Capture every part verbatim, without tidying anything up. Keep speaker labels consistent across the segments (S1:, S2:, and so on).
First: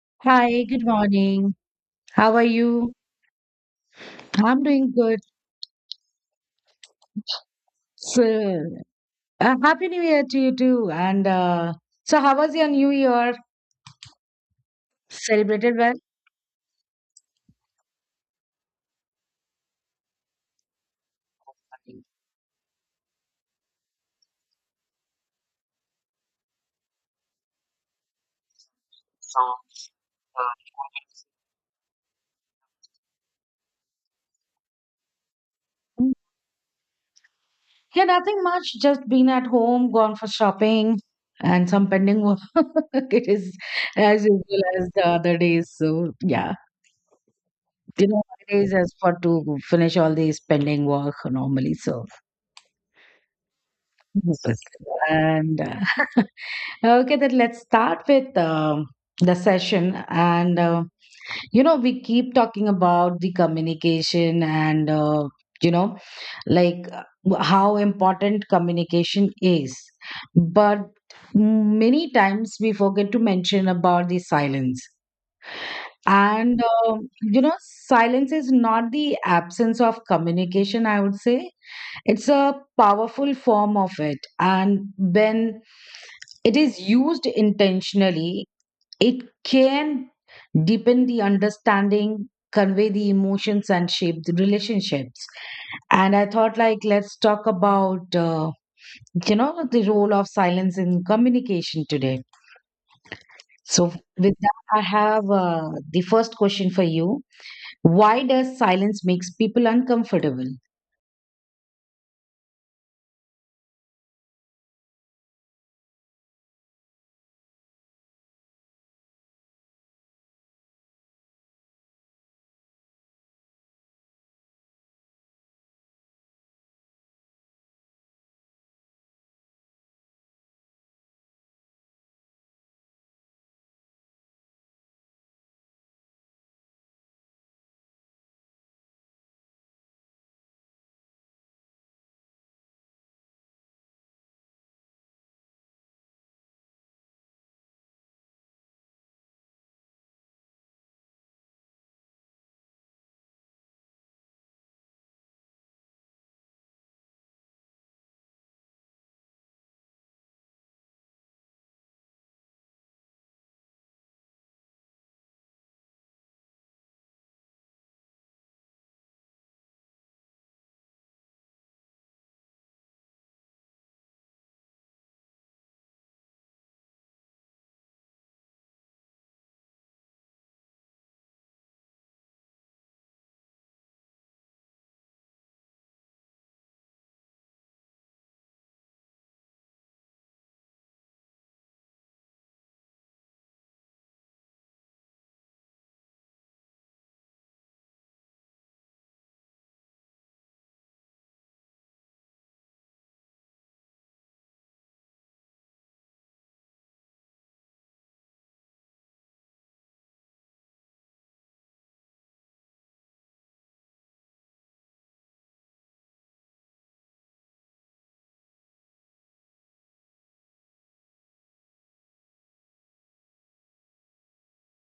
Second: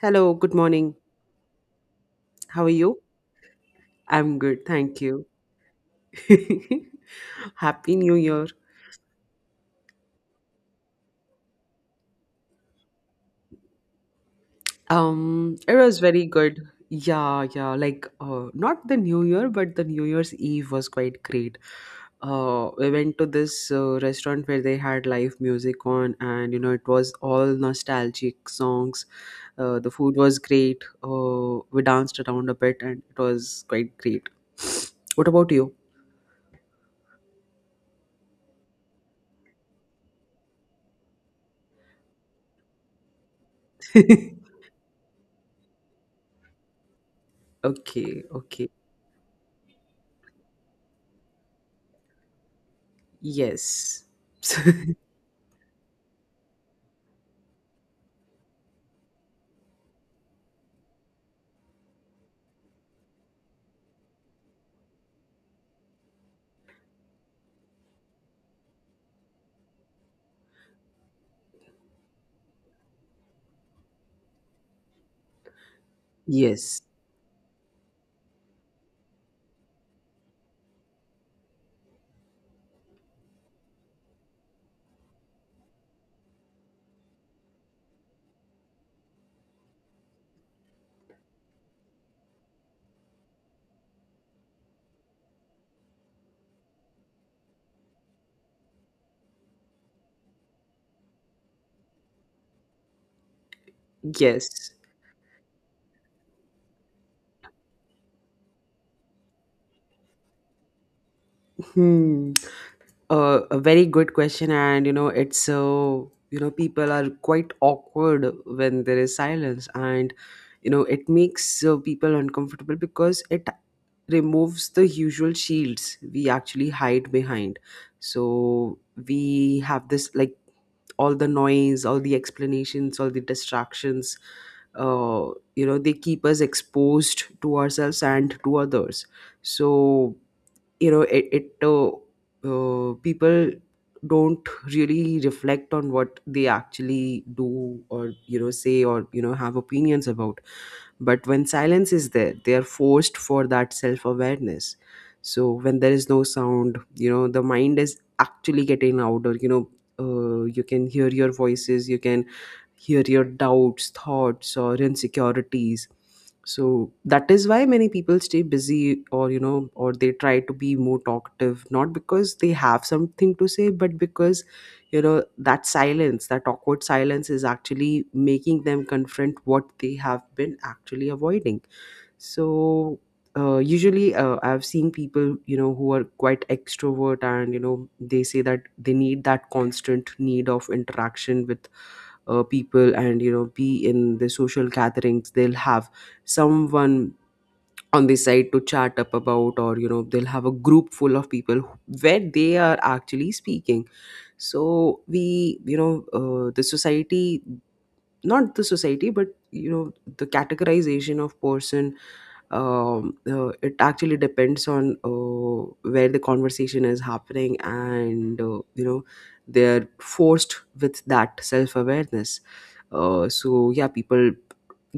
S1: Hello, good
S2: Hi, good
S1: morning.
S2: morning. How are
S1: How are
S2: you?
S1: you? I'm
S2: I'm
S1: good,
S2: doing
S1: thank
S2: good.
S1: you. Happy New Year.
S2: So, uh, happy New Year to you too. And uh, so, how was your New Year?
S1: Um, it
S2: Celebrated well?
S1: was very good. Yeah, yeah, like uh, not the New Year, but the New Year's Eve was quite great. Uh, we went to this uh, restaurant where they had live music on, and you know, it was all nostalgic songs. Uh, the food was great. Uh, we danced around a bit, and it was quite great. What about you?
S2: Mm. Yeah, nothing much. Just been at home, gone for shopping, and some pending work. It is as usual as the other days. So, yeah, you know,
S1: Okay,
S2: it
S1: okay.
S2: is as for to finish all these pending work normally. So.
S1: Yes.
S2: Jesus. And uh, okay, then let's start with um, the session. And, uh, you know, we keep talking about the communication and, uh, you know, like uh, how important communication is. But many times we forget to mention about the silence. And,
S1: Yes.
S2: uh, you know, silence is not the absence of communication. I would say it's a powerful form of it, and when it is used intentionally, it can deepen the understanding, convey the emotions, and shape the relationships. And I thought, like, let's talk about, uh, you know, the role of silence in communication today. So, with
S1: Yes.
S2: that, I have uh, the first question for you. Why does silence makes people uncomfortable?
S1: Hmm. Uh, a very good question, and you know, it's so, you know, people are quite awkward when there is silence, and you know, it makes uh, people uncomfortable because it removes the usual shields we actually hide behind. So we have this, like, all the noise, all the explanations, all the distractions. uh, you know they keep us exposed to ourselves and to others, so you know it, it uh, uh, people don't really reflect on what they actually do, or you know say, or you know have opinions about. But when silence is there, they are forced for that self awareness. So when there is no sound, you know, the mind is actually getting louder. You know, uh, you can hear your voices, you can hear your doubts, thoughts, or insecurities. So that is why many people stay busy, or, you know, or they try to be more talkative, not because they have something to say, but because, you know, that silence, that awkward silence is actually making them confront what they have been actually avoiding. So uh, usually, uh, I've seen people, you know who are quite extrovert, and you know they say that they need that constant need of interaction with uh, people, and you know be in the social gatherings. They'll have someone on the side to chat up about, or you know they'll have a group full of people where they are actually speaking. So we, you know uh, the society, not the society, but you know the categorization of person. Um, uh, it actually depends on uh, where the conversation is happening, and uh, you know they're forced with that self-awareness. Uh, so, yeah, people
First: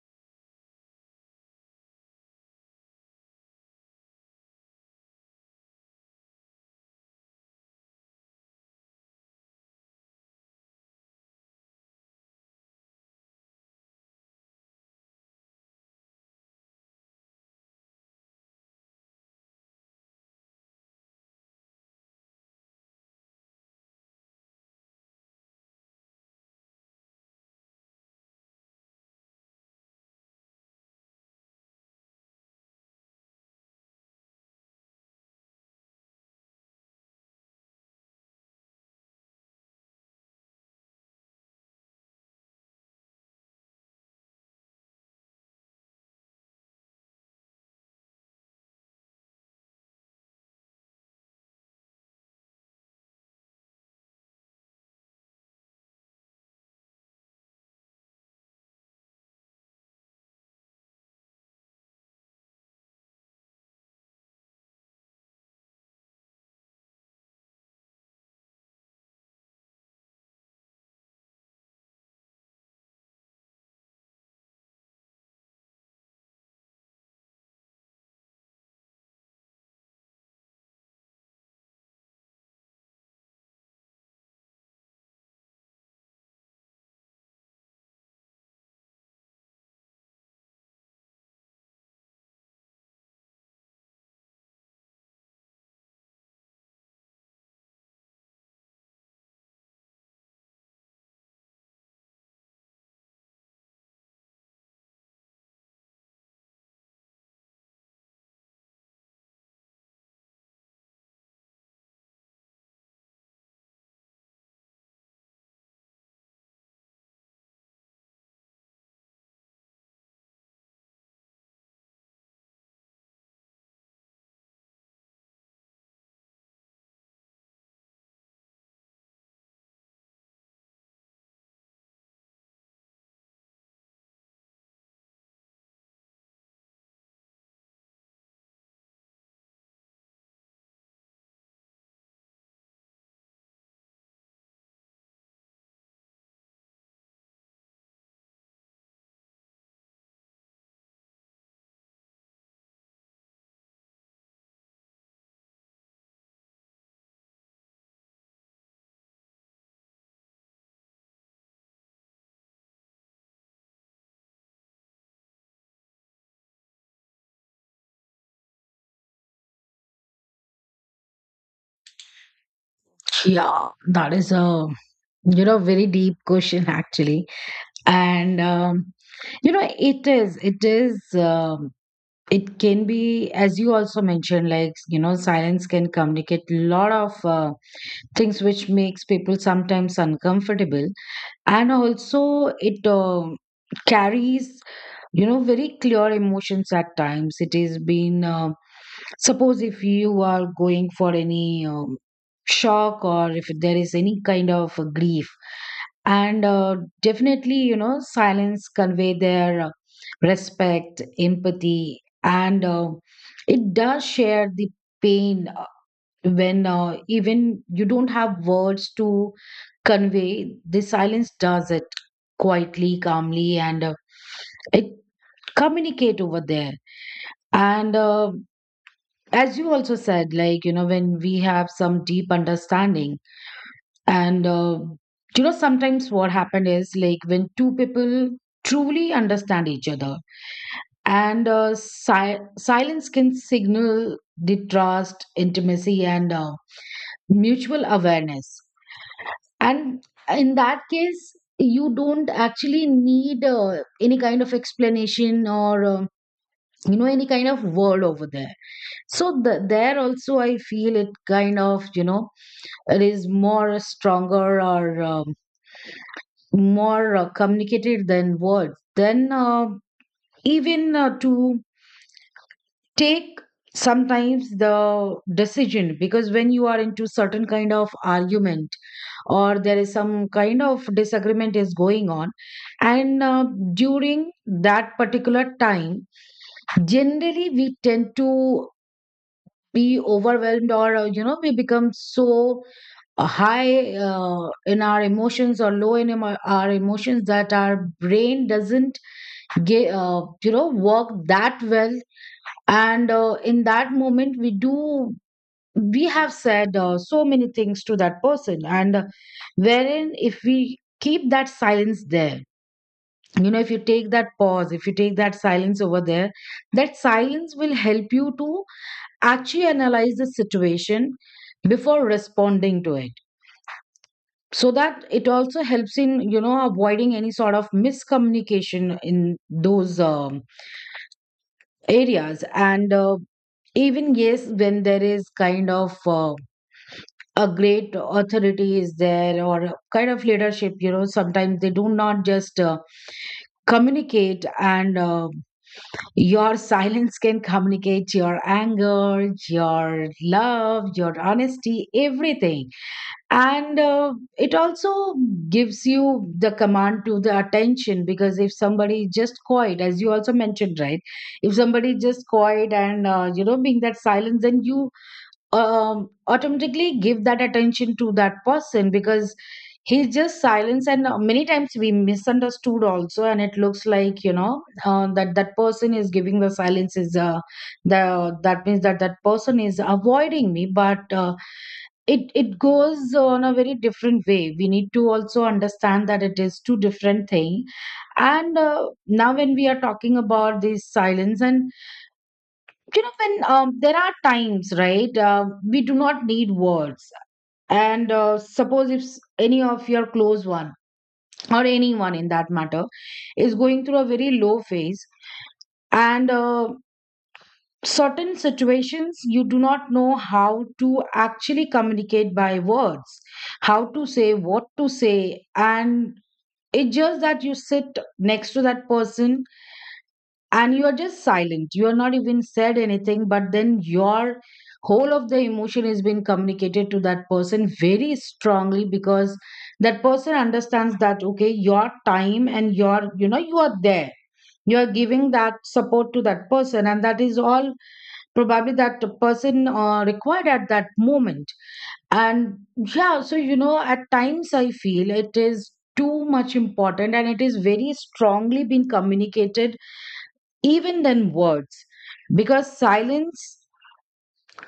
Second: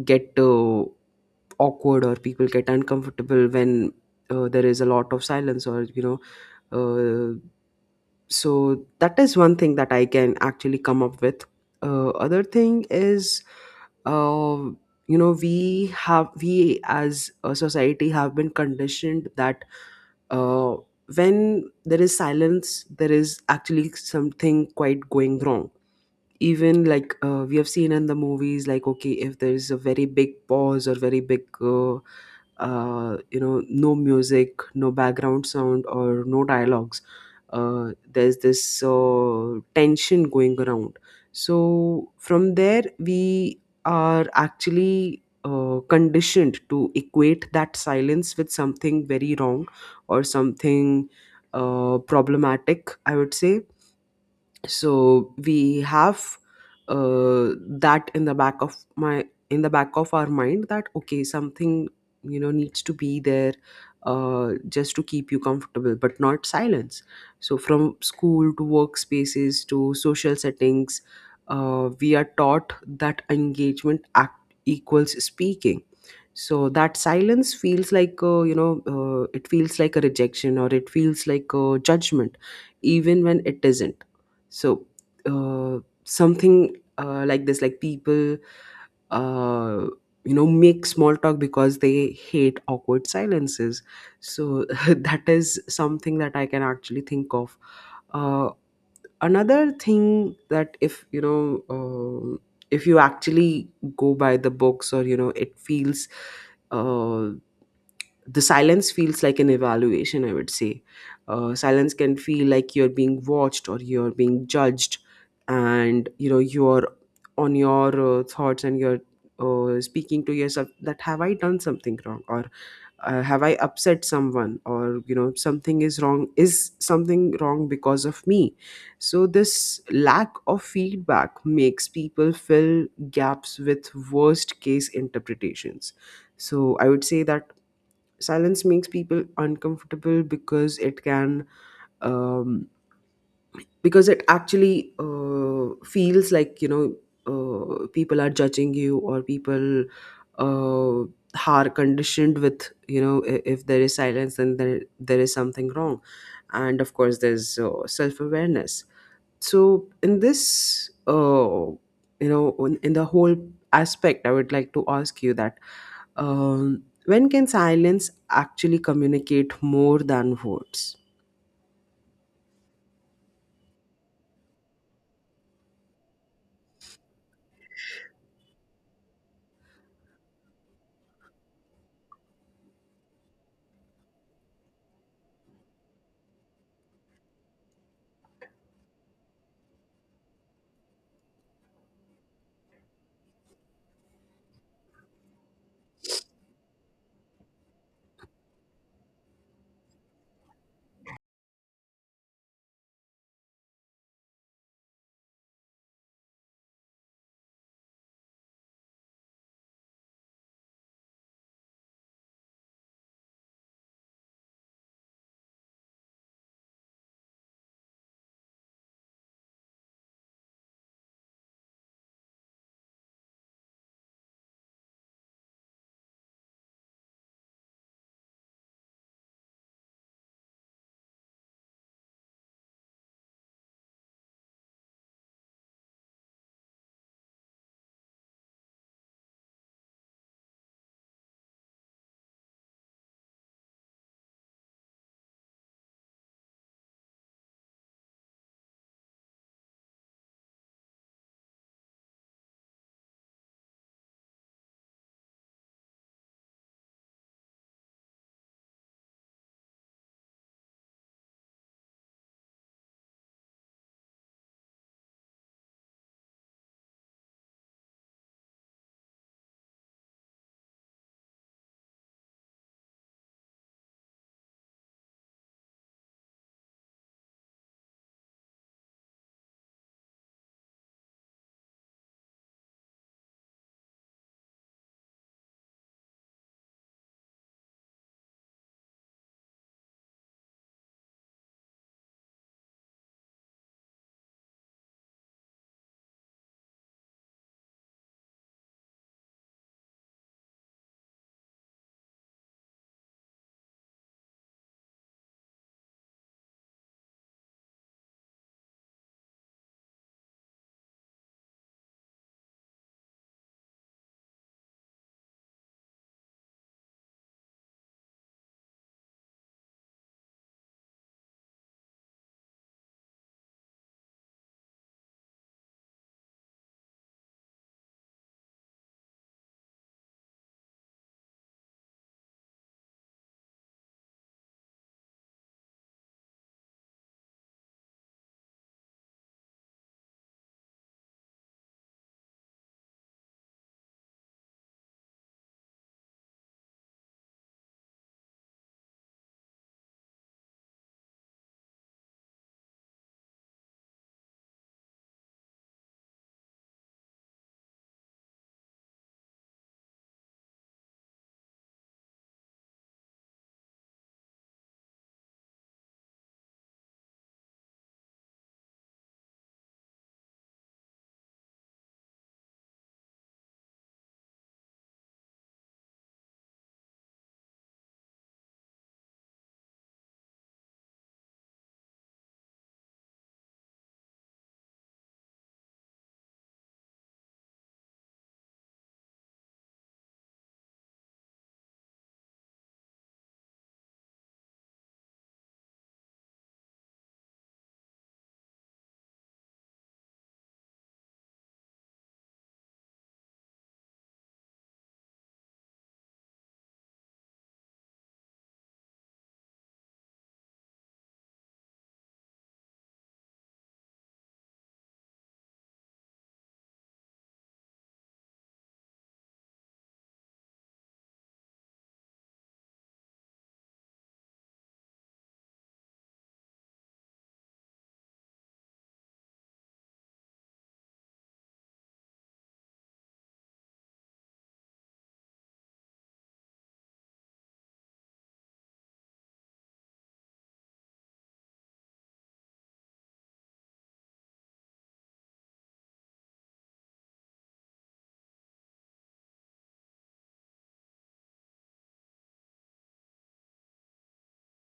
S1: get uh, awkward, or people get uncomfortable when uh, there is a lot of silence, or you know uh, so that is one thing that I can actually come up with. Uh, other thing is, uh, you know we have we as a society have been conditioned that uh, when there is silence there is actually something quite going wrong. Even, like, uh, we have seen in the movies, like, okay, if there is a very big pause, or very big uh, uh, you know no music, no background sound, or no dialogues. Uh, there's this uh, tension going around. So from there we are actually uh, conditioned to equate that silence with something very wrong, or something uh, problematic, I would say. So we have, uh, that in the back of my in the back of our mind, that okay, something you know needs to be there, uh, just to keep you comfortable, but not silence. So from school to workspaces to social settings, uh, we are taught that engagement act equals speaking. So that silence feels like uh, you know uh, it feels like a rejection, or it feels like a judgment, even when it isn't. So uh, something, uh, like this, like, people, uh, you know make small talk because they hate awkward silences. So that is something that I can actually think of. uh, Another thing, that, if you know um if you actually go by the books, or you know it feels, uh, the silence feels like an evaluation, I would say. Uh, silence can feel like you're being watched, or you're being judged, and you know you're on your uh, thoughts, and you're uh, speaking to yourself, that have I done something wrong, or uh, have I upset someone, or you know something is wrong, is something wrong because of me? So this lack of feedback makes people fill gaps with worst case interpretations. So I would say that silence makes people uncomfortable because it can, um, because it actually uh, feels like, you know uh, people are judging you, or people uh, are conditioned with, you know i- if there is silence, then there, there is something wrong. And of course there's uh, self-awareness. So in this uh, you know in in the whole aspect, I would like to ask you that, um, when can silence actually communicate more than words?
S2: Yeah, that is a You know, very deep question actually, and um, you know, it is, it is, um, it can be, as you also mentioned, like you know, silence can communicate a lot of uh, things which makes people sometimes uncomfortable, and also it um carries, you know very clear emotions. At times it has been, uh, suppose if you are going for any um, shock, or if there is any kind of uh, grief, and uh, definitely, you know silence convey their uh, respect, empathy, and uh, it does share the pain, uh, when uh, even you don't have words to convey, the silence does it quietly, calmly, and uh, it communicate over there. And uh, as you also said, like you know when we have some deep understanding, and uh, you know sometimes what happened is, like when two people truly understand each other, and uh, si- silence can signal the trust, intimacy, and uh, mutual awareness. And in that case, you don't actually need uh, any kind of explanation or um you know any kind of word over there. So the, there also I feel, it kind of, you know it is more stronger, or um, more uh, communicated than words. Then uh, even uh, to take sometimes the decision, because when you are into certain kind of argument, or there is some kind of disagreement is going on, and uh, during that particular time, generally we tend to be overwhelmed, or uh, you know we become so uh, high uh, in our emotions or low in emo- our emotions, that our brain doesn't get, uh, you know work that well. And uh, in that moment, we do we have said uh, so many things to that person. And uh, wherein, if we keep that silence there, you know if you take that pause, if you take that silence over there, that silence will help you to actually analyze the situation before responding to it. So that, it also helps in, you know avoiding any sort of miscommunication in those um, areas. And uh, even yes, when there is kind of, uh, a great authority is there, or a kind of leadership, you know sometimes they do not just uh, communicate, and uh, your silence can communicate your anger, your love, your honesty, everything. And uh, it also gives you the command to the attention, because if somebody is just quiet, as you also mentioned, right? If somebody is just quiet, and uh, you know being that silence, then you um, automatically give that attention to that person, because he's just silence. And uh, many times we misunderstood also, and it looks like, you know uh, that that person is giving the silence, is uh, the that means that that person is avoiding me, but uh, it it goes on a very different way. We need to also understand that it is two different thing. And uh, now, when we are talking about this silence, and you know when um, there are times, right? Uh, we do not need words. And uh, suppose, if s- any of your close one, or anyone in that matter, is going through a very low phase, and uh, certain situations, you do not know how to actually communicate by words, how to say, what to say. And it's just that you sit next to that person, and you are just silent, you are not even said anything, but then your whole of the emotion is being communicated to that person very strongly, because that person understands that, okay, your time, and your, you know you are there, you are giving that support to that person, and that is all, probably, that the person uh, required at that moment. And yeah, so you know at times I feel it is too much important, and it is very strongly been communicated, even than words. Because silence,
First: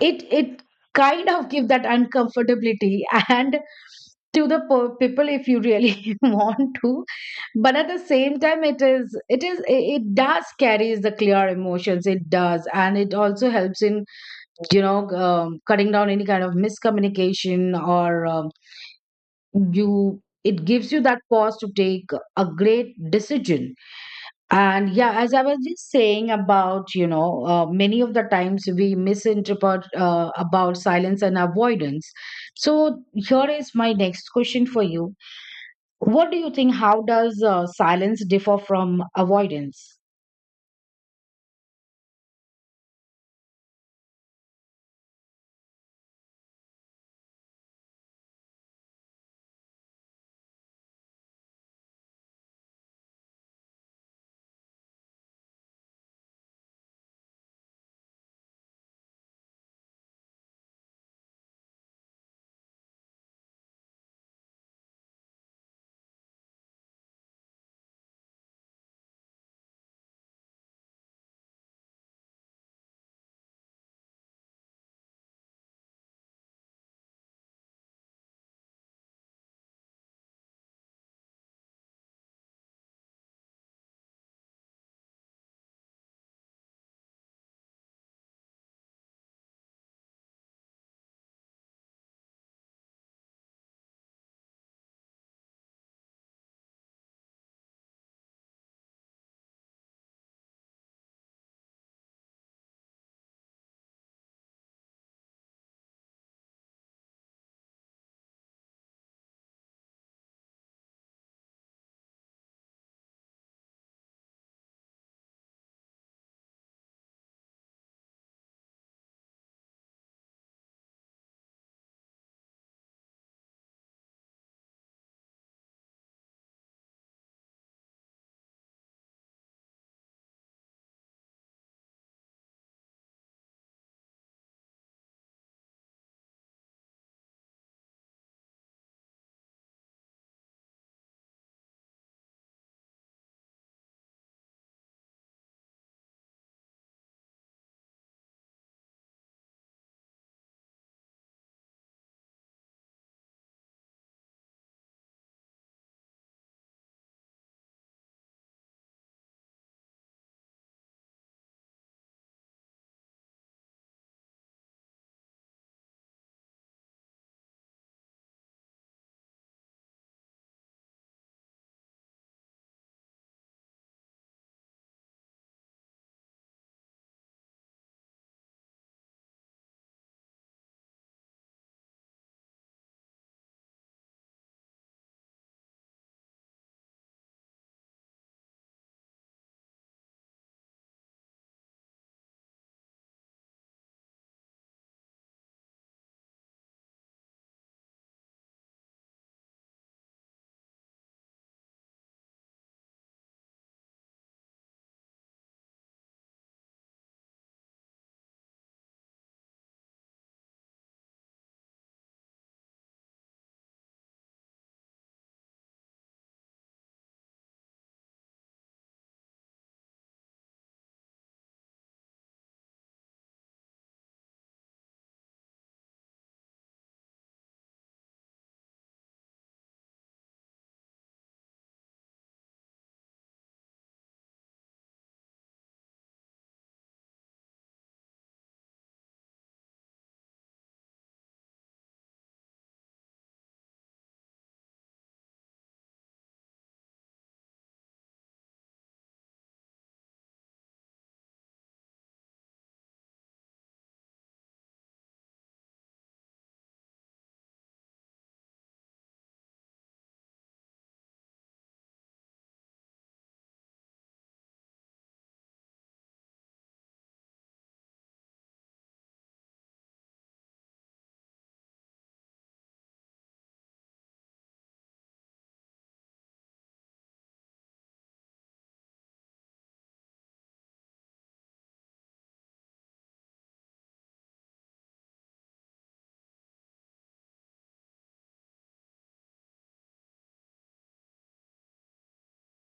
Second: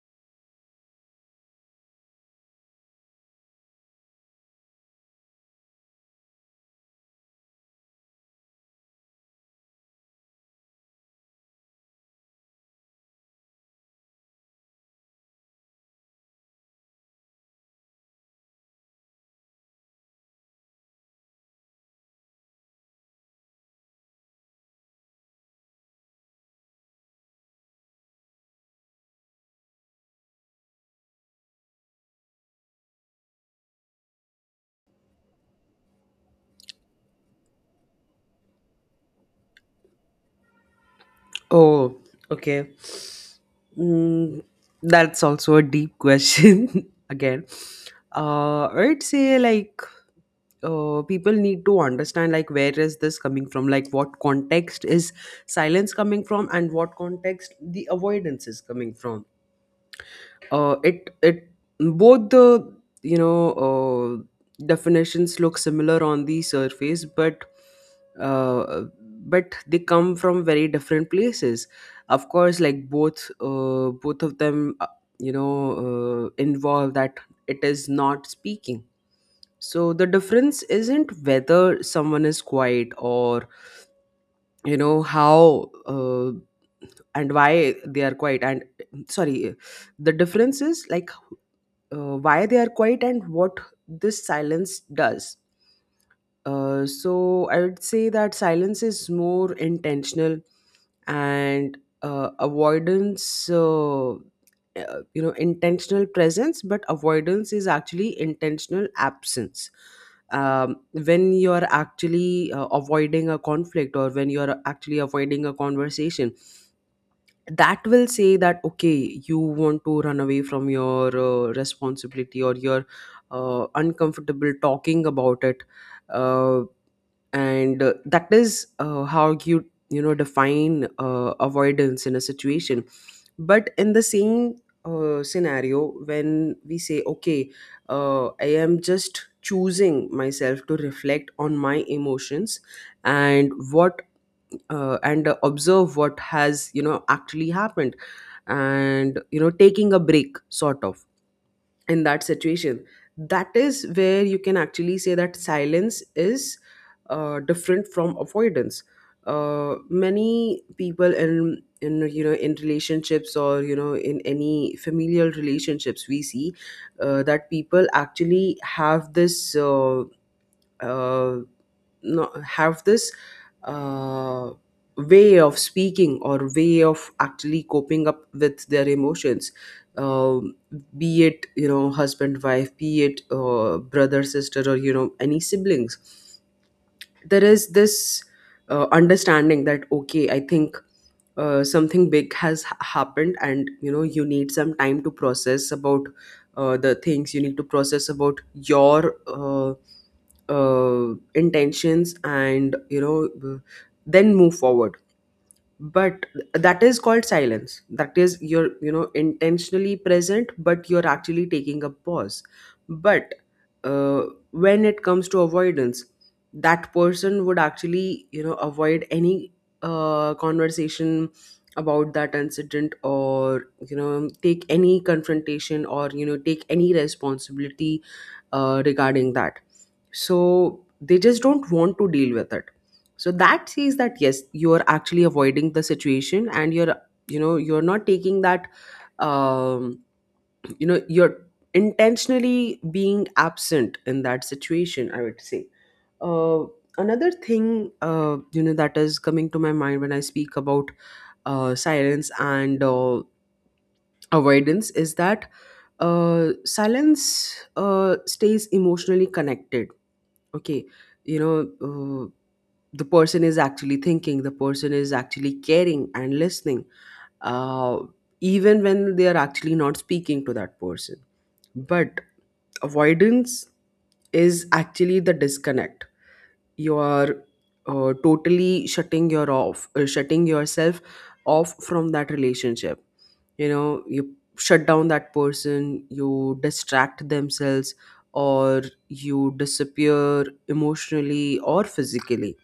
S2: it it kind of give that uncomfortability and to the po- people, if you really want to. But at the same time, it is it is it it does carries the clear emotions, it does. And it also helps in, you know um, cutting down any kind of miscommunication, or um, you it gives you that pause to take a great decision. And yeah, as I was just saying about, you know uh, many of the times we misinterpret uh, about silence and avoidance. So here is my next question for you. What do you think, how does uh, silence differ from avoidance?
S1: Oh, okay. mm, that's also a deep question again. uh, I'd say, like, uh, people need to understand, like, where is this coming from, like, what context is silence coming from, and what context the avoidance is coming from. uh, it it, both the, you know uh, definitions look similar on the surface, but uh, but they come from very different places. Of course, like, both uh, both of them uh, you know uh, involve that it is not speaking. So the difference isn't whether someone is quiet, or you know how, uh, and why they are quiet. And sorry, the difference is like, uh, why they are quiet, and what this silence does. Uh, so I would say that silence is more intentional, and uh, avoidance, uh, uh, you know, intentional presence, but avoidance is actually intentional absence. Um, when you're actually uh, avoiding a conflict, or when you're actually avoiding a conversation, that will say that, okay, you want to run away from your uh, responsibility, or you're uh, uncomfortable talking about it. Uh, and uh, that is uh, how you, you know define uh, avoidance in a situation. But in the same uh, scenario, when we say, okay, uh, I am just choosing myself to reflect on my emotions and what, uh, and uh, observe what has you know actually happened, and you know taking a break, sort of, in that situation. That is where you can actually say that silence is uh, different from avoidance. Uh, many people, in in you know in relationships, or you know in any familial relationships, we see uh, that people actually have this uh, uh, no- have this uh, way of speaking, or way of actually coping up with their emotions. um, be it, you know husband, wife, be it, uh, brother, sister, or you know any siblings, there is this uh, understanding that, okay, I think uh, something big has ha- happened, and you know you need some time to process about uh, the things, you need to process about your uh, uh, intentions, and you know then move forward. But that is called silence. That is, you're, you know intentionally present, but you're actually taking a pause. But uh, when it comes to avoidance, that person would actually, you know avoid any uh, conversation about that incident, or you know take any confrontation, or you know take any responsibility uh, regarding that. So they just don't want to deal with it. So that says that yes, you're actually avoiding the situation, and you're you know you're not taking that, um you know you're intentionally being absent in that situation, I would say. uh Another thing, uh you know that is coming to my mind when I speak about uh silence and, uh, avoidance, is that uh silence uh stays emotionally connected. Okay, you know uh, the person is actually thinking, the person is actually caring and listening, uh, even when they are actually not speaking to that person. But avoidance is actually the disconnect. You are uh, totally shutting your off uh, shutting yourself off from that relationship. You know you shut down that person, you distract themselves, or you disappear emotionally or physically.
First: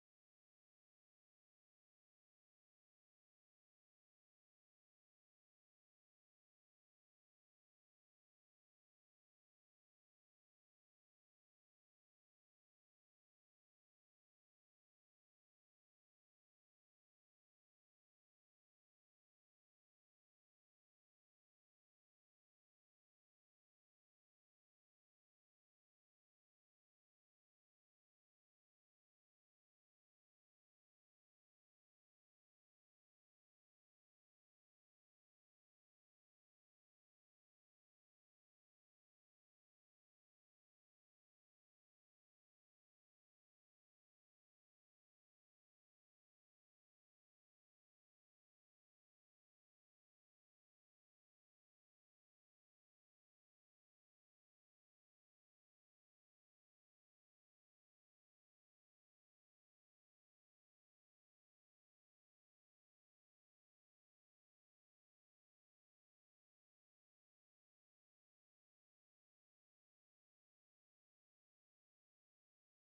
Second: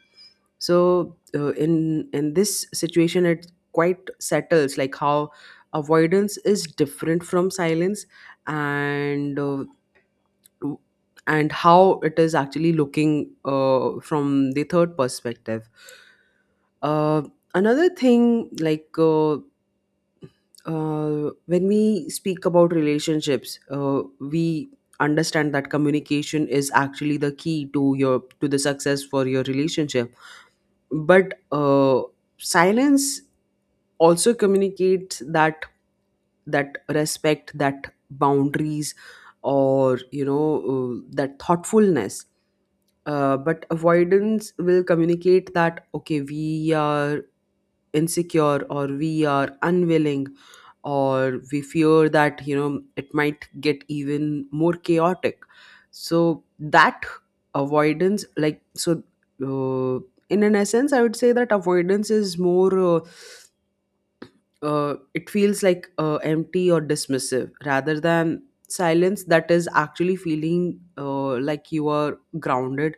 S1: So uh, in in this situation it quite settles, like, how avoidance is different from silence, and uh, and how it is actually looking, uh, from the third perspective. uh, Another thing, like, uh, uh, when we speak about relationships, uh, we understand that communication is actually the key to your to the success for your relationship. But uh, silence also communicates that that respect, that boundaries, or you know uh, that thoughtfulness. Uh, but avoidance will communicate that okay, we are insecure, or we are unwilling, or we fear that, you know, it might get even more chaotic. So that avoidance, like, so uh, in an essence, I would say that avoidance is more uh, uh, it feels like uh, empty or dismissive, rather than silence that is actually feeling uh, like you are grounded.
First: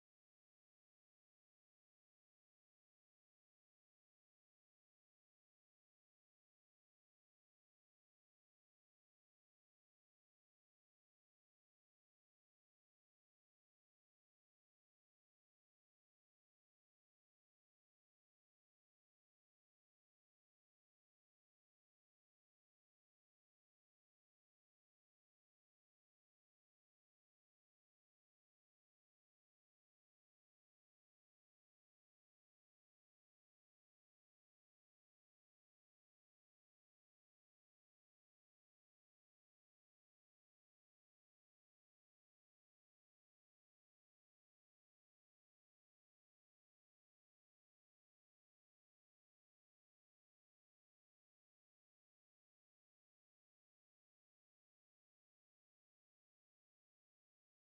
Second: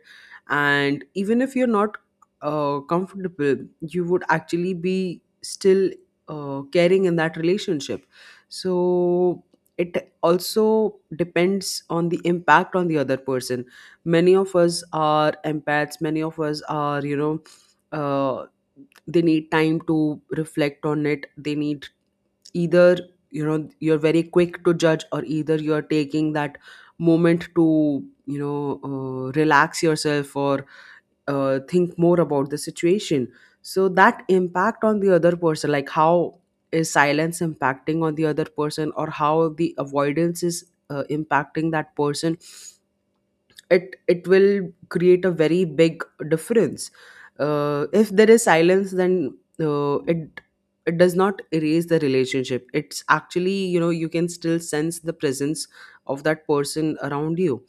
S1: And even if you're not uh, comfortable, you would actually be still uh, caring in that relationship. So it also depends on the impact on the other person. Many of us are empaths, many of us are, you know, uh, they need time to reflect on it. They need either, you know, you're very quick to judge, or either you're taking that moment to, you know, uh, relax yourself or uh, think more about the situation. So that impact on the other person, like, how is silence impacting on the other person, or how the avoidance is uh, impacting that person. It it will create a very big difference. Uh, if there is silence, then uh, it it does not erase the relationship. It's actually, you know, you can still sense the presence of that person around you.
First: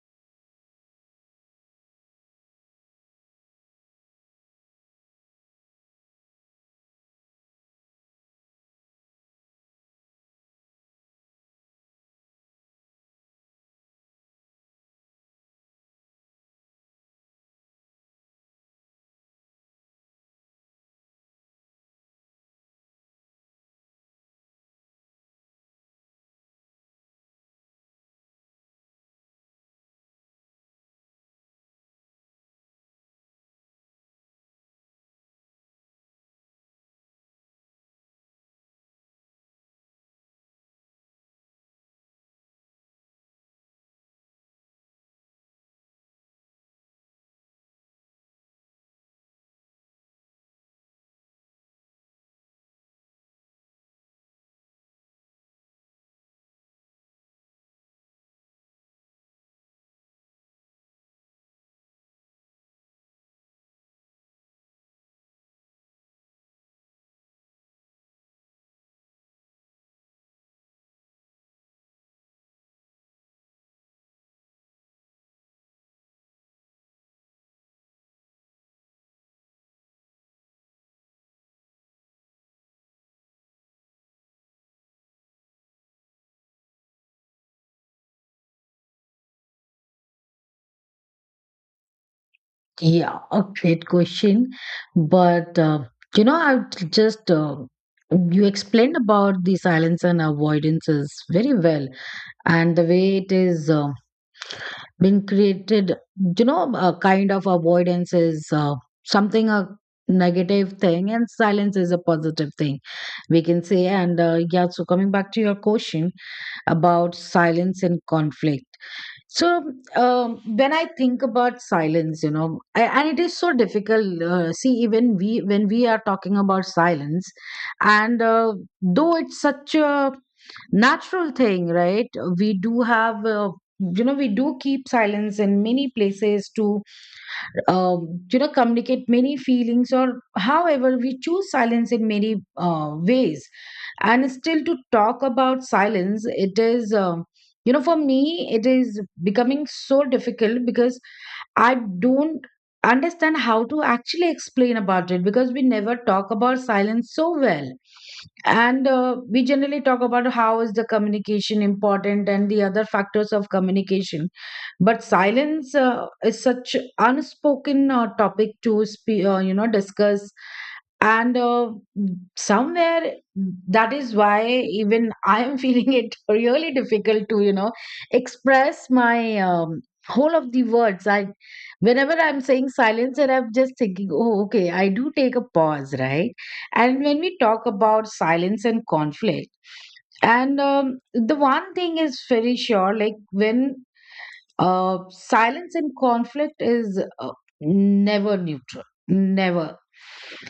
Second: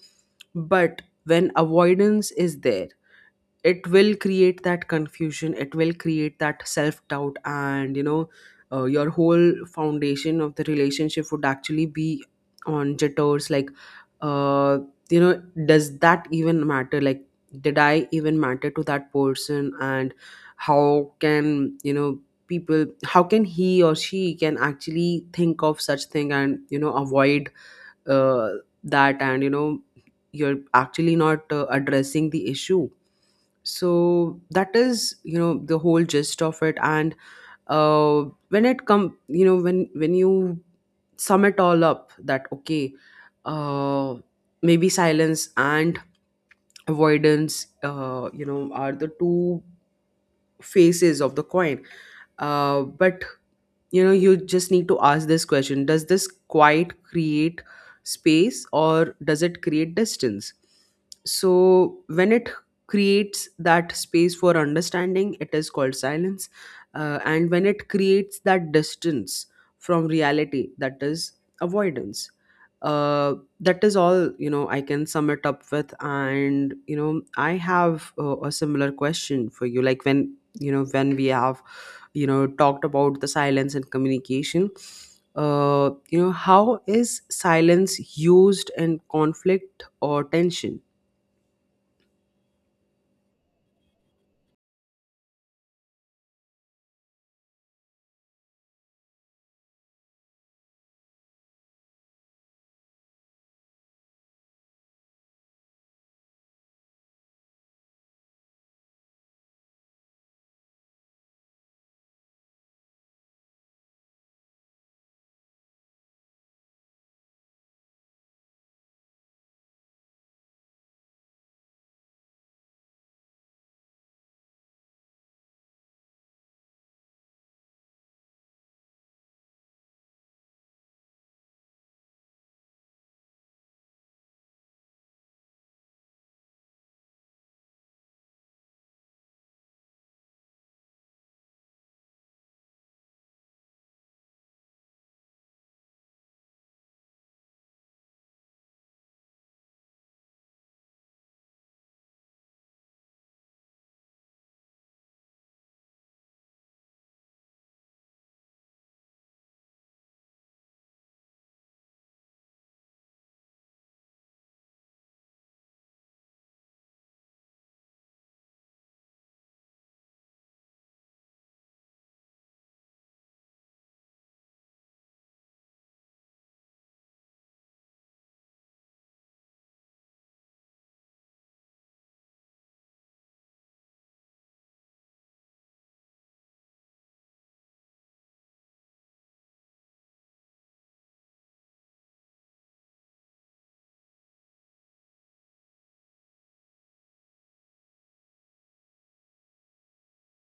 S1: But when avoidance is there, it will create that confusion, it will create that self doubt, and you know, uh, your whole foundation of the relationship would actually be on jitters, like, uh you know, does that even matter? Like, did I even matter to that person? And how can, you know, people, how can he or she can actually think of such thing, and you know, avoid uh, that. And you know, you're actually not uh, addressing the issue. So that is, you know, the whole gist of it. And uh, when it come, you know, when when you sum it all up, that okay, uh, maybe silence and avoidance, uh, you know, are the two faces of the coin. Uh, but you know, you just need to ask this question: does this quiet create space, or does it create distance? So when it creates that space for understanding, it is called silence. Uh, and when it creates that distance from reality, that is avoidance. uh, that is all, you know, I can sum it up with. And you know, I have uh, a similar question for you, like, when you know, when we have, you know, talked about the silence and communication, uh, you know, how is silence used in conflict or tension?
S2: Yeah, a great question. But, uh, you know, I would just, uh, you explained about the silence and avoidances very well, and the way it is uh, being created. You know, a kind of avoidance is uh, something, a negative thing, and silence is a positive thing, we can say. And uh, yeah, so, coming back to your question, about silence and conflict. So um, when I think about silence, you know, I, and it is so difficult. Uh, see, even we when we are talking about silence, and uh, though it's such a natural thing, right? We do have. Uh, you know we do keep silence in many places to, um, you know communicate many feelings, or however we choose silence in many uh, ways. And still, to talk about silence, it is um, you know for me, it is becoming so difficult, because I don't understand how to actually explain about it, because we never talk about silence so well. And uh, we generally talk about how is the communication important, and the other factors of communication. But silence uh, is such unspoken uh, topic to spe- uh, you know discuss. And uh, somewhere, that is why even I am feeling it really difficult to, you know express my um, whole of the words. I Whenever I'm saying silence, and I'm just thinking, oh okay, I do take a pause, right? And when we talk about silence and conflict, and um, the one thing is very sure, like when uh, silence and conflict is, uh, never neutral, never.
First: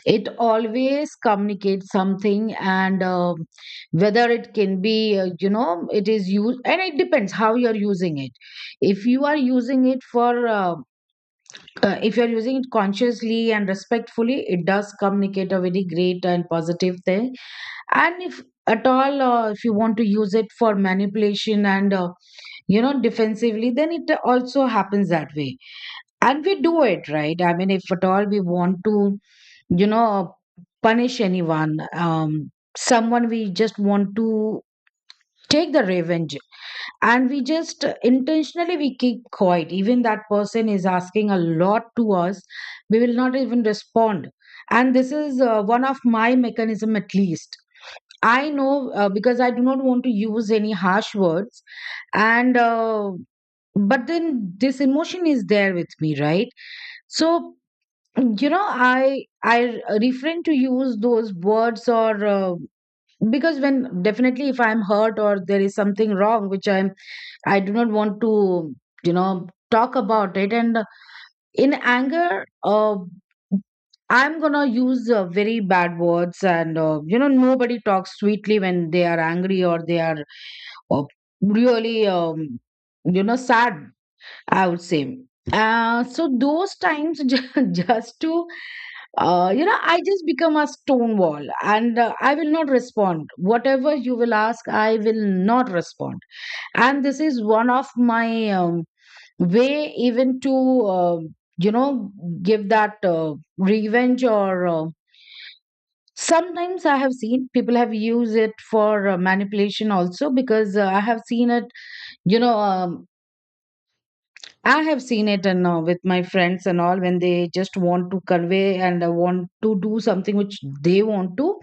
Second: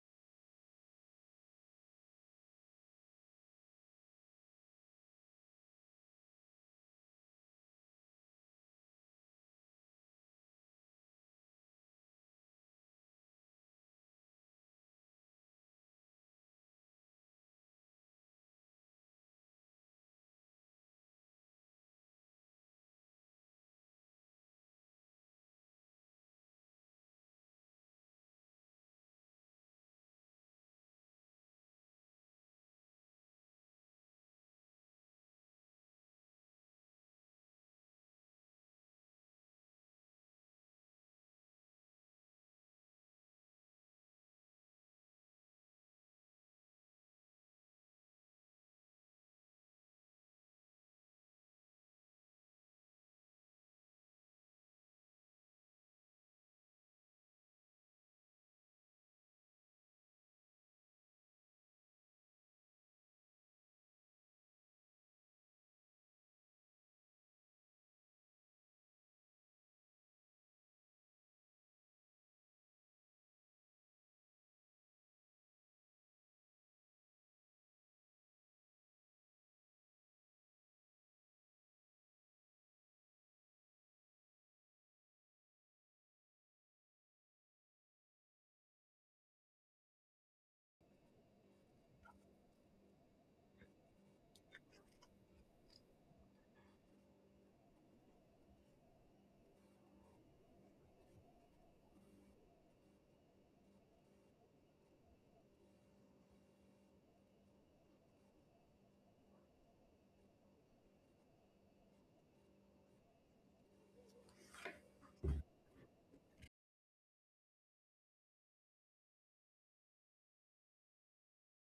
S2: It always communicates something. And um whether it can be, uh, you know it is used, and it depends how you are using it. If you are using it for uh, uh, if you are using it consciously and respectfully, it does communicate a very great and positive thing. And if at all, uh, if you want to use it for manipulation and, uh, you know defensively, then it also happens that way. And we do it, right? I mean, if at all, we want to, you know punish anyone um someone, we just want to take the revenge. And we just, uh, intentionally, we keep quiet. Even that person is asking a lot to us, we will not even respond. And this is uh, one of my mechanism, at least I know, uh, because I do not want to use any harsh words, and uh, but then, this emotion is there with me, right? So you know i i refrain to use those words, or uh, because, when, definitely, if I'm hurt, or there is something wrong, which i'm I do not want to, you know talk about it, and in anger, uh, I'm gonna use uh, very bad words. And uh, you know nobody talks sweetly when they are angry, or they are, uh, really, um, you know sad, I would say. uh, so those times, ju- just to uh, you know, I just become a stone wall, and uh, I will not respond. Whatever you will ask, I will not respond. And this is one of my um, way even to, uh, you know, give that uh, revenge or uh, sometimes I have seen people have used it for uh, manipulation also because uh, I have seen it, you know, um, I have seen it, and uh, with my friends and all when they just want to convey and uh, want to do something which they want to,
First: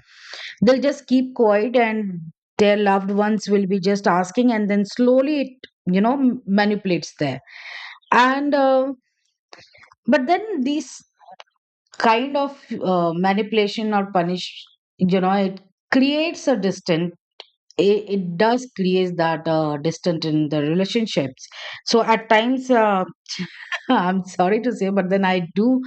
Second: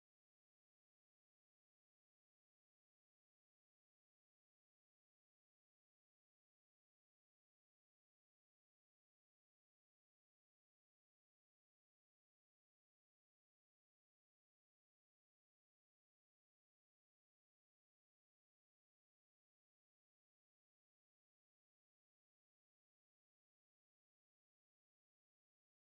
S2: they'll just keep quiet, and their loved ones will be just asking, and then slowly it you know m- manipulates there. And uh, But then these kind of uh, manipulation or punish you know it creates a distance. It, it does create that uh, distance in the relationships. So at times, uh, I'm sorry to say, but then I do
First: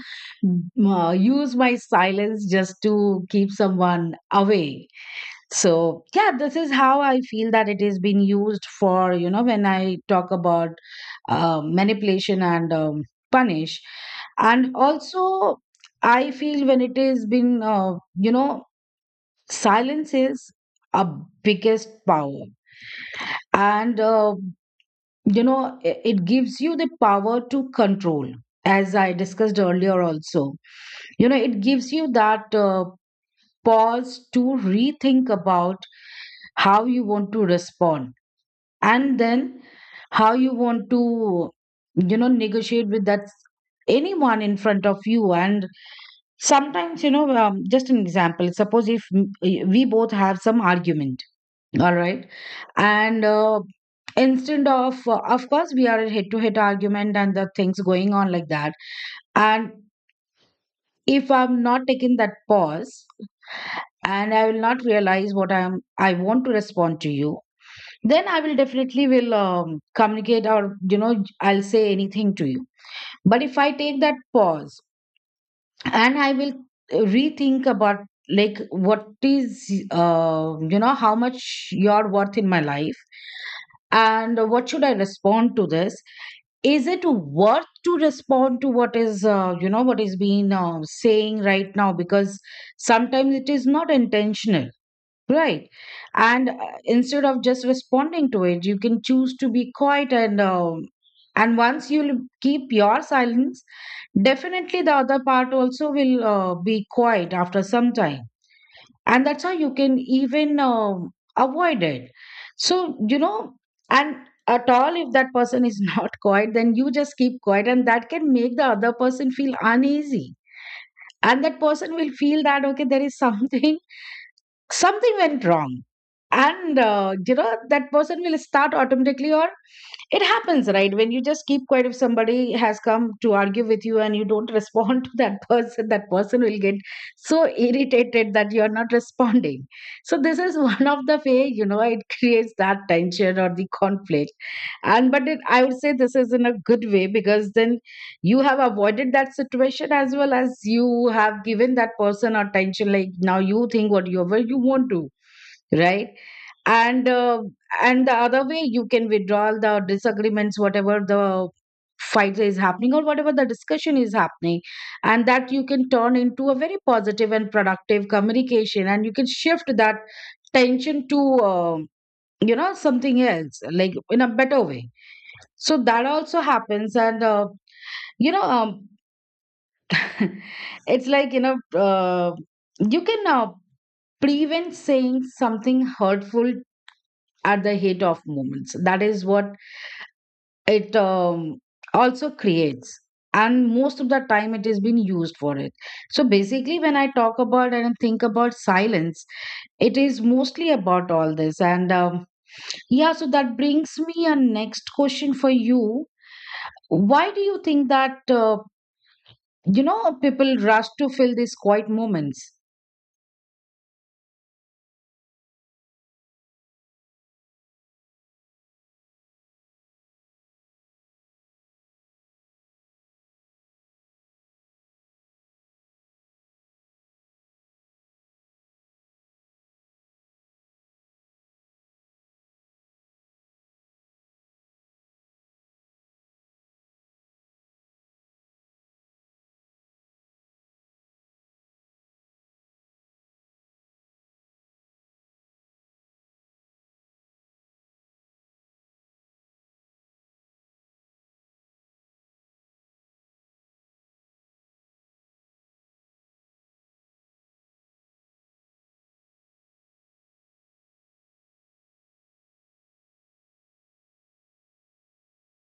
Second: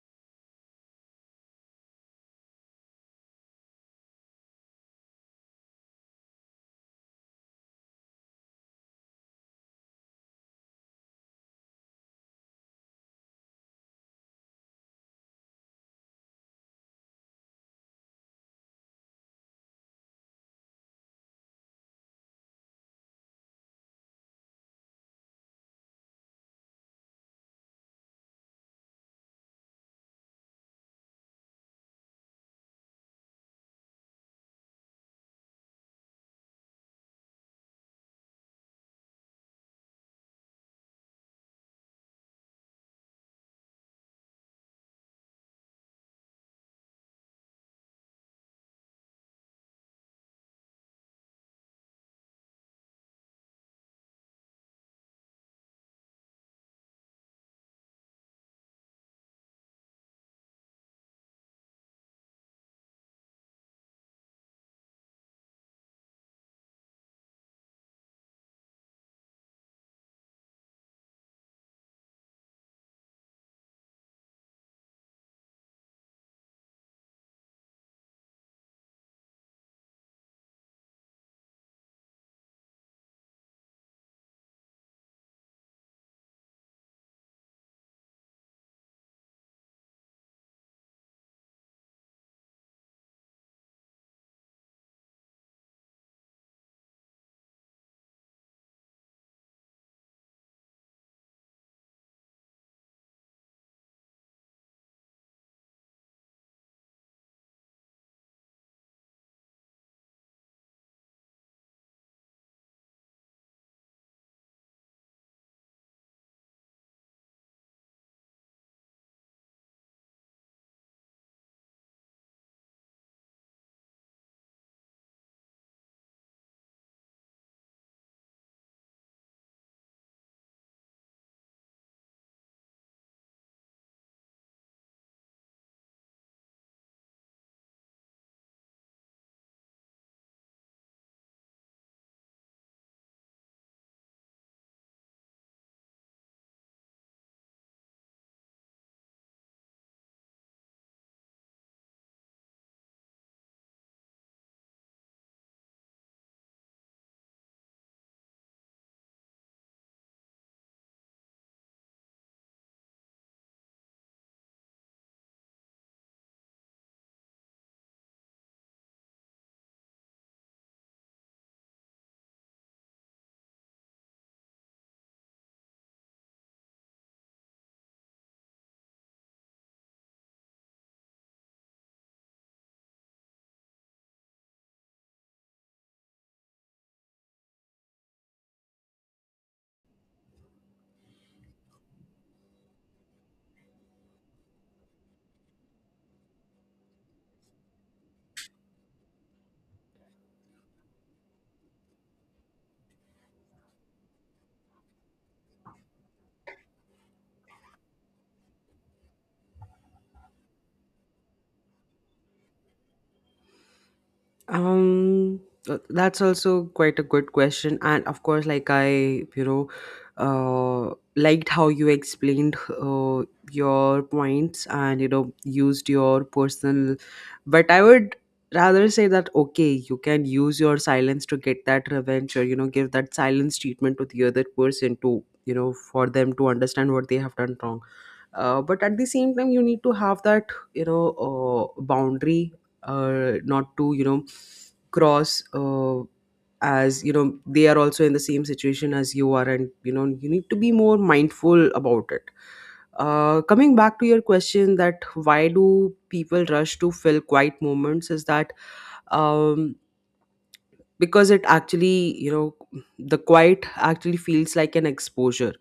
S2: mm, uh, use my silence just to keep someone away. So, yeah, this is how I feel that it is being used for, you know, when I talk about uh, manipulation and um, punish. And also, I feel when it is been, uh, you know, silence is a biggest power. And uh, you know i- it gives you the power to control, as I discussed earlier also. You know, it gives you that uh, pause to rethink about how you want to respond, and then how you want to, you know, negotiate with that anyone in front of you. And sometimes, you know, um, just an example, suppose if m- we both have some argument, all right. And uh, instead of, uh, of course, we are a head to head argument and the things going on like that. And if I'm not taking that pause, and I will not realize what I'm, I want to respond to you, then I will definitely will um, communicate or, you know, I'll say anything to you. But if I take that pause, and I will uh, rethink about, like, what is, uh, you know how much you're worth in my life, and what should I respond to this? Is it worth to respond to what is, uh, you know what is being uh, saying right now? Because sometimes it is not intentional. Right. And uh, instead of just responding to it, you can choose to be quiet. And um, and once you keep your silence, definitely the other part also will uh, be quiet after some time. And that's how you can even um avoid it. So, you know, and at all, if that person is not quiet, then you just keep quiet, and that can make the other person feel uneasy. And that person will feel that, okay, there is something, something went wrong. And uh, you know, that person will start automatically. Or it happens, right, when you just keep quiet. If somebody has come to argue with you and you don't respond to that person, that person will get so irritated that you are not responding. So this is one of the way, you know, it creates that tension or the conflict. And but it, i would say this is in a good way, because then you have avoided that situation, as well as you have given that person attention, like, now you think whatever you you want to. Right. And uh, and the other way, you can withdraw the disagreements, whatever the fight is happening or whatever the discussion is happening, and that you can turn into a very positive and productive communication. And you can shift that tension to, uh, you know something else, like, in a better way. So that also happens. And uh, you know um, it's like, you know, uh, you can, uh, prevent saying something hurtful at the heat of moments. That is what it um, also creates, and most of the time it has been used for it. So basically, when I talk about and think about silence, it is mostly about all this. And um, yeah, so that brings me a next question for you. Why do you think that uh, you know people rush to fill these quiet moments?
S1: Um, th- that's also quite a good question, and of course, like, I, you know, uh, liked how you explained uh, your points, and you know, used your personal, but I would rather say that okay, you can use your silence to get that revenge, or you know, give that silence treatment to the other person, to, you know, for them to understand what they have done wrong. Uh, but at the same time, you need to have that, you know, uh, boundary, uh, not to, you know, cross, uh, as you know, they are also in the same situation as you are, and you know, you need to be more mindful about it. Uh, coming back to your question, that why do people rush to fill quiet moments, is that um, because it actually, you know, the quiet actually feels like an exposure.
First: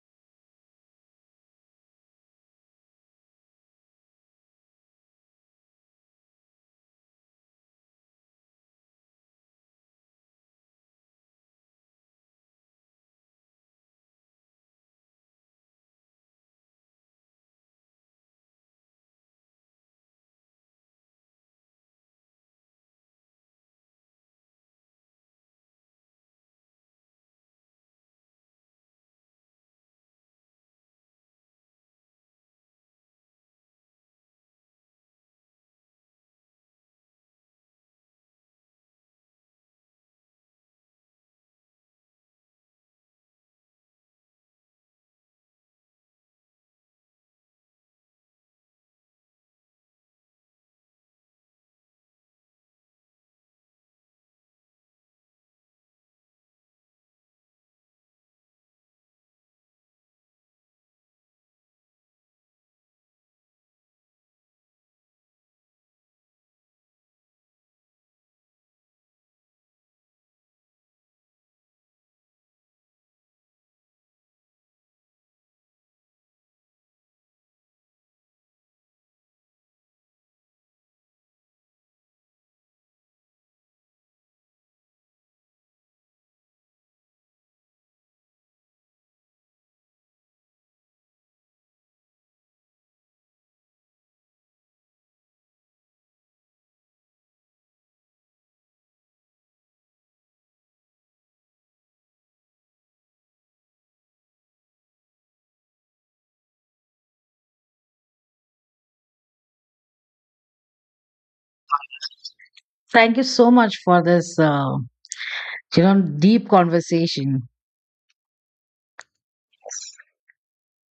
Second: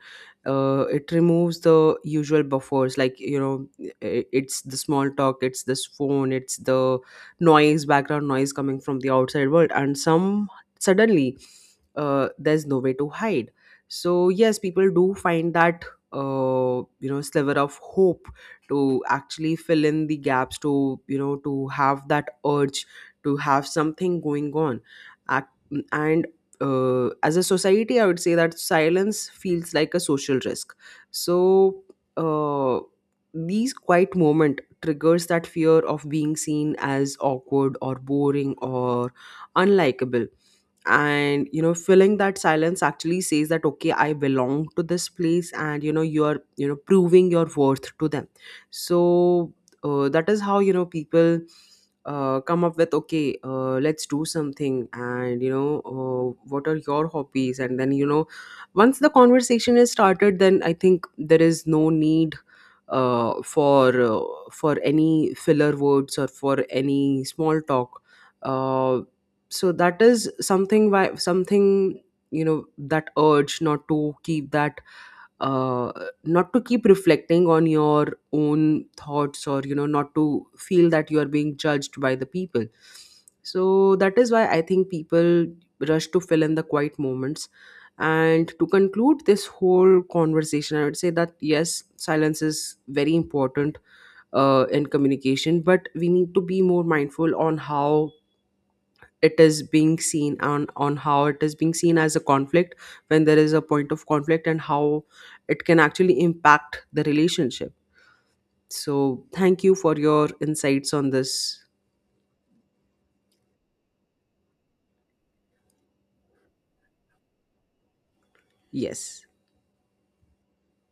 S1: uh, It removes the usual buffers, like, you know, i- it's the small talk, it's this phone, it's the noise, background noise coming from the outside world, and some, suddenly, uh, there's no way to hide. So yes, people do find that uh, you know, sliver of hope to actually fill in the gaps, to, you know, to have that urge to have something going on. Ac- and uh, As a society, I would say that silence feels like a social risk. So uh, these quiet moment triggers that fear of being seen as awkward or boring or unlikable. And you know, filling that silence actually says that okay, I belong to this place, and you know, you're, you know, proving your worth to them. So uh, that is how, you know, people uh, come up with okay, uh, let's do something, and you know, uh, what are your hobbies? And then, you know, once the conversation is started, then I think there is no need uh, for uh, for any filler words or for any small talk. uh, so that is something, why something, you know, that urge not to keep that uh, not to keep reflecting on your own thoughts, or you know, not to feel that you are being judged by the people. So that is why I think people rush to fill in the quiet moments. And to conclude this whole conversation, I would say that yes, silence is very important uh, in communication, but we need to be more mindful on how it is being seen, on on how it is being seen as a conflict, when there is a point of conflict, and how it can actually impact the relationship. So thank you for your insights on this.
S2: Thank you so much for this, uh, you know, deep conversation.
S1: Yes.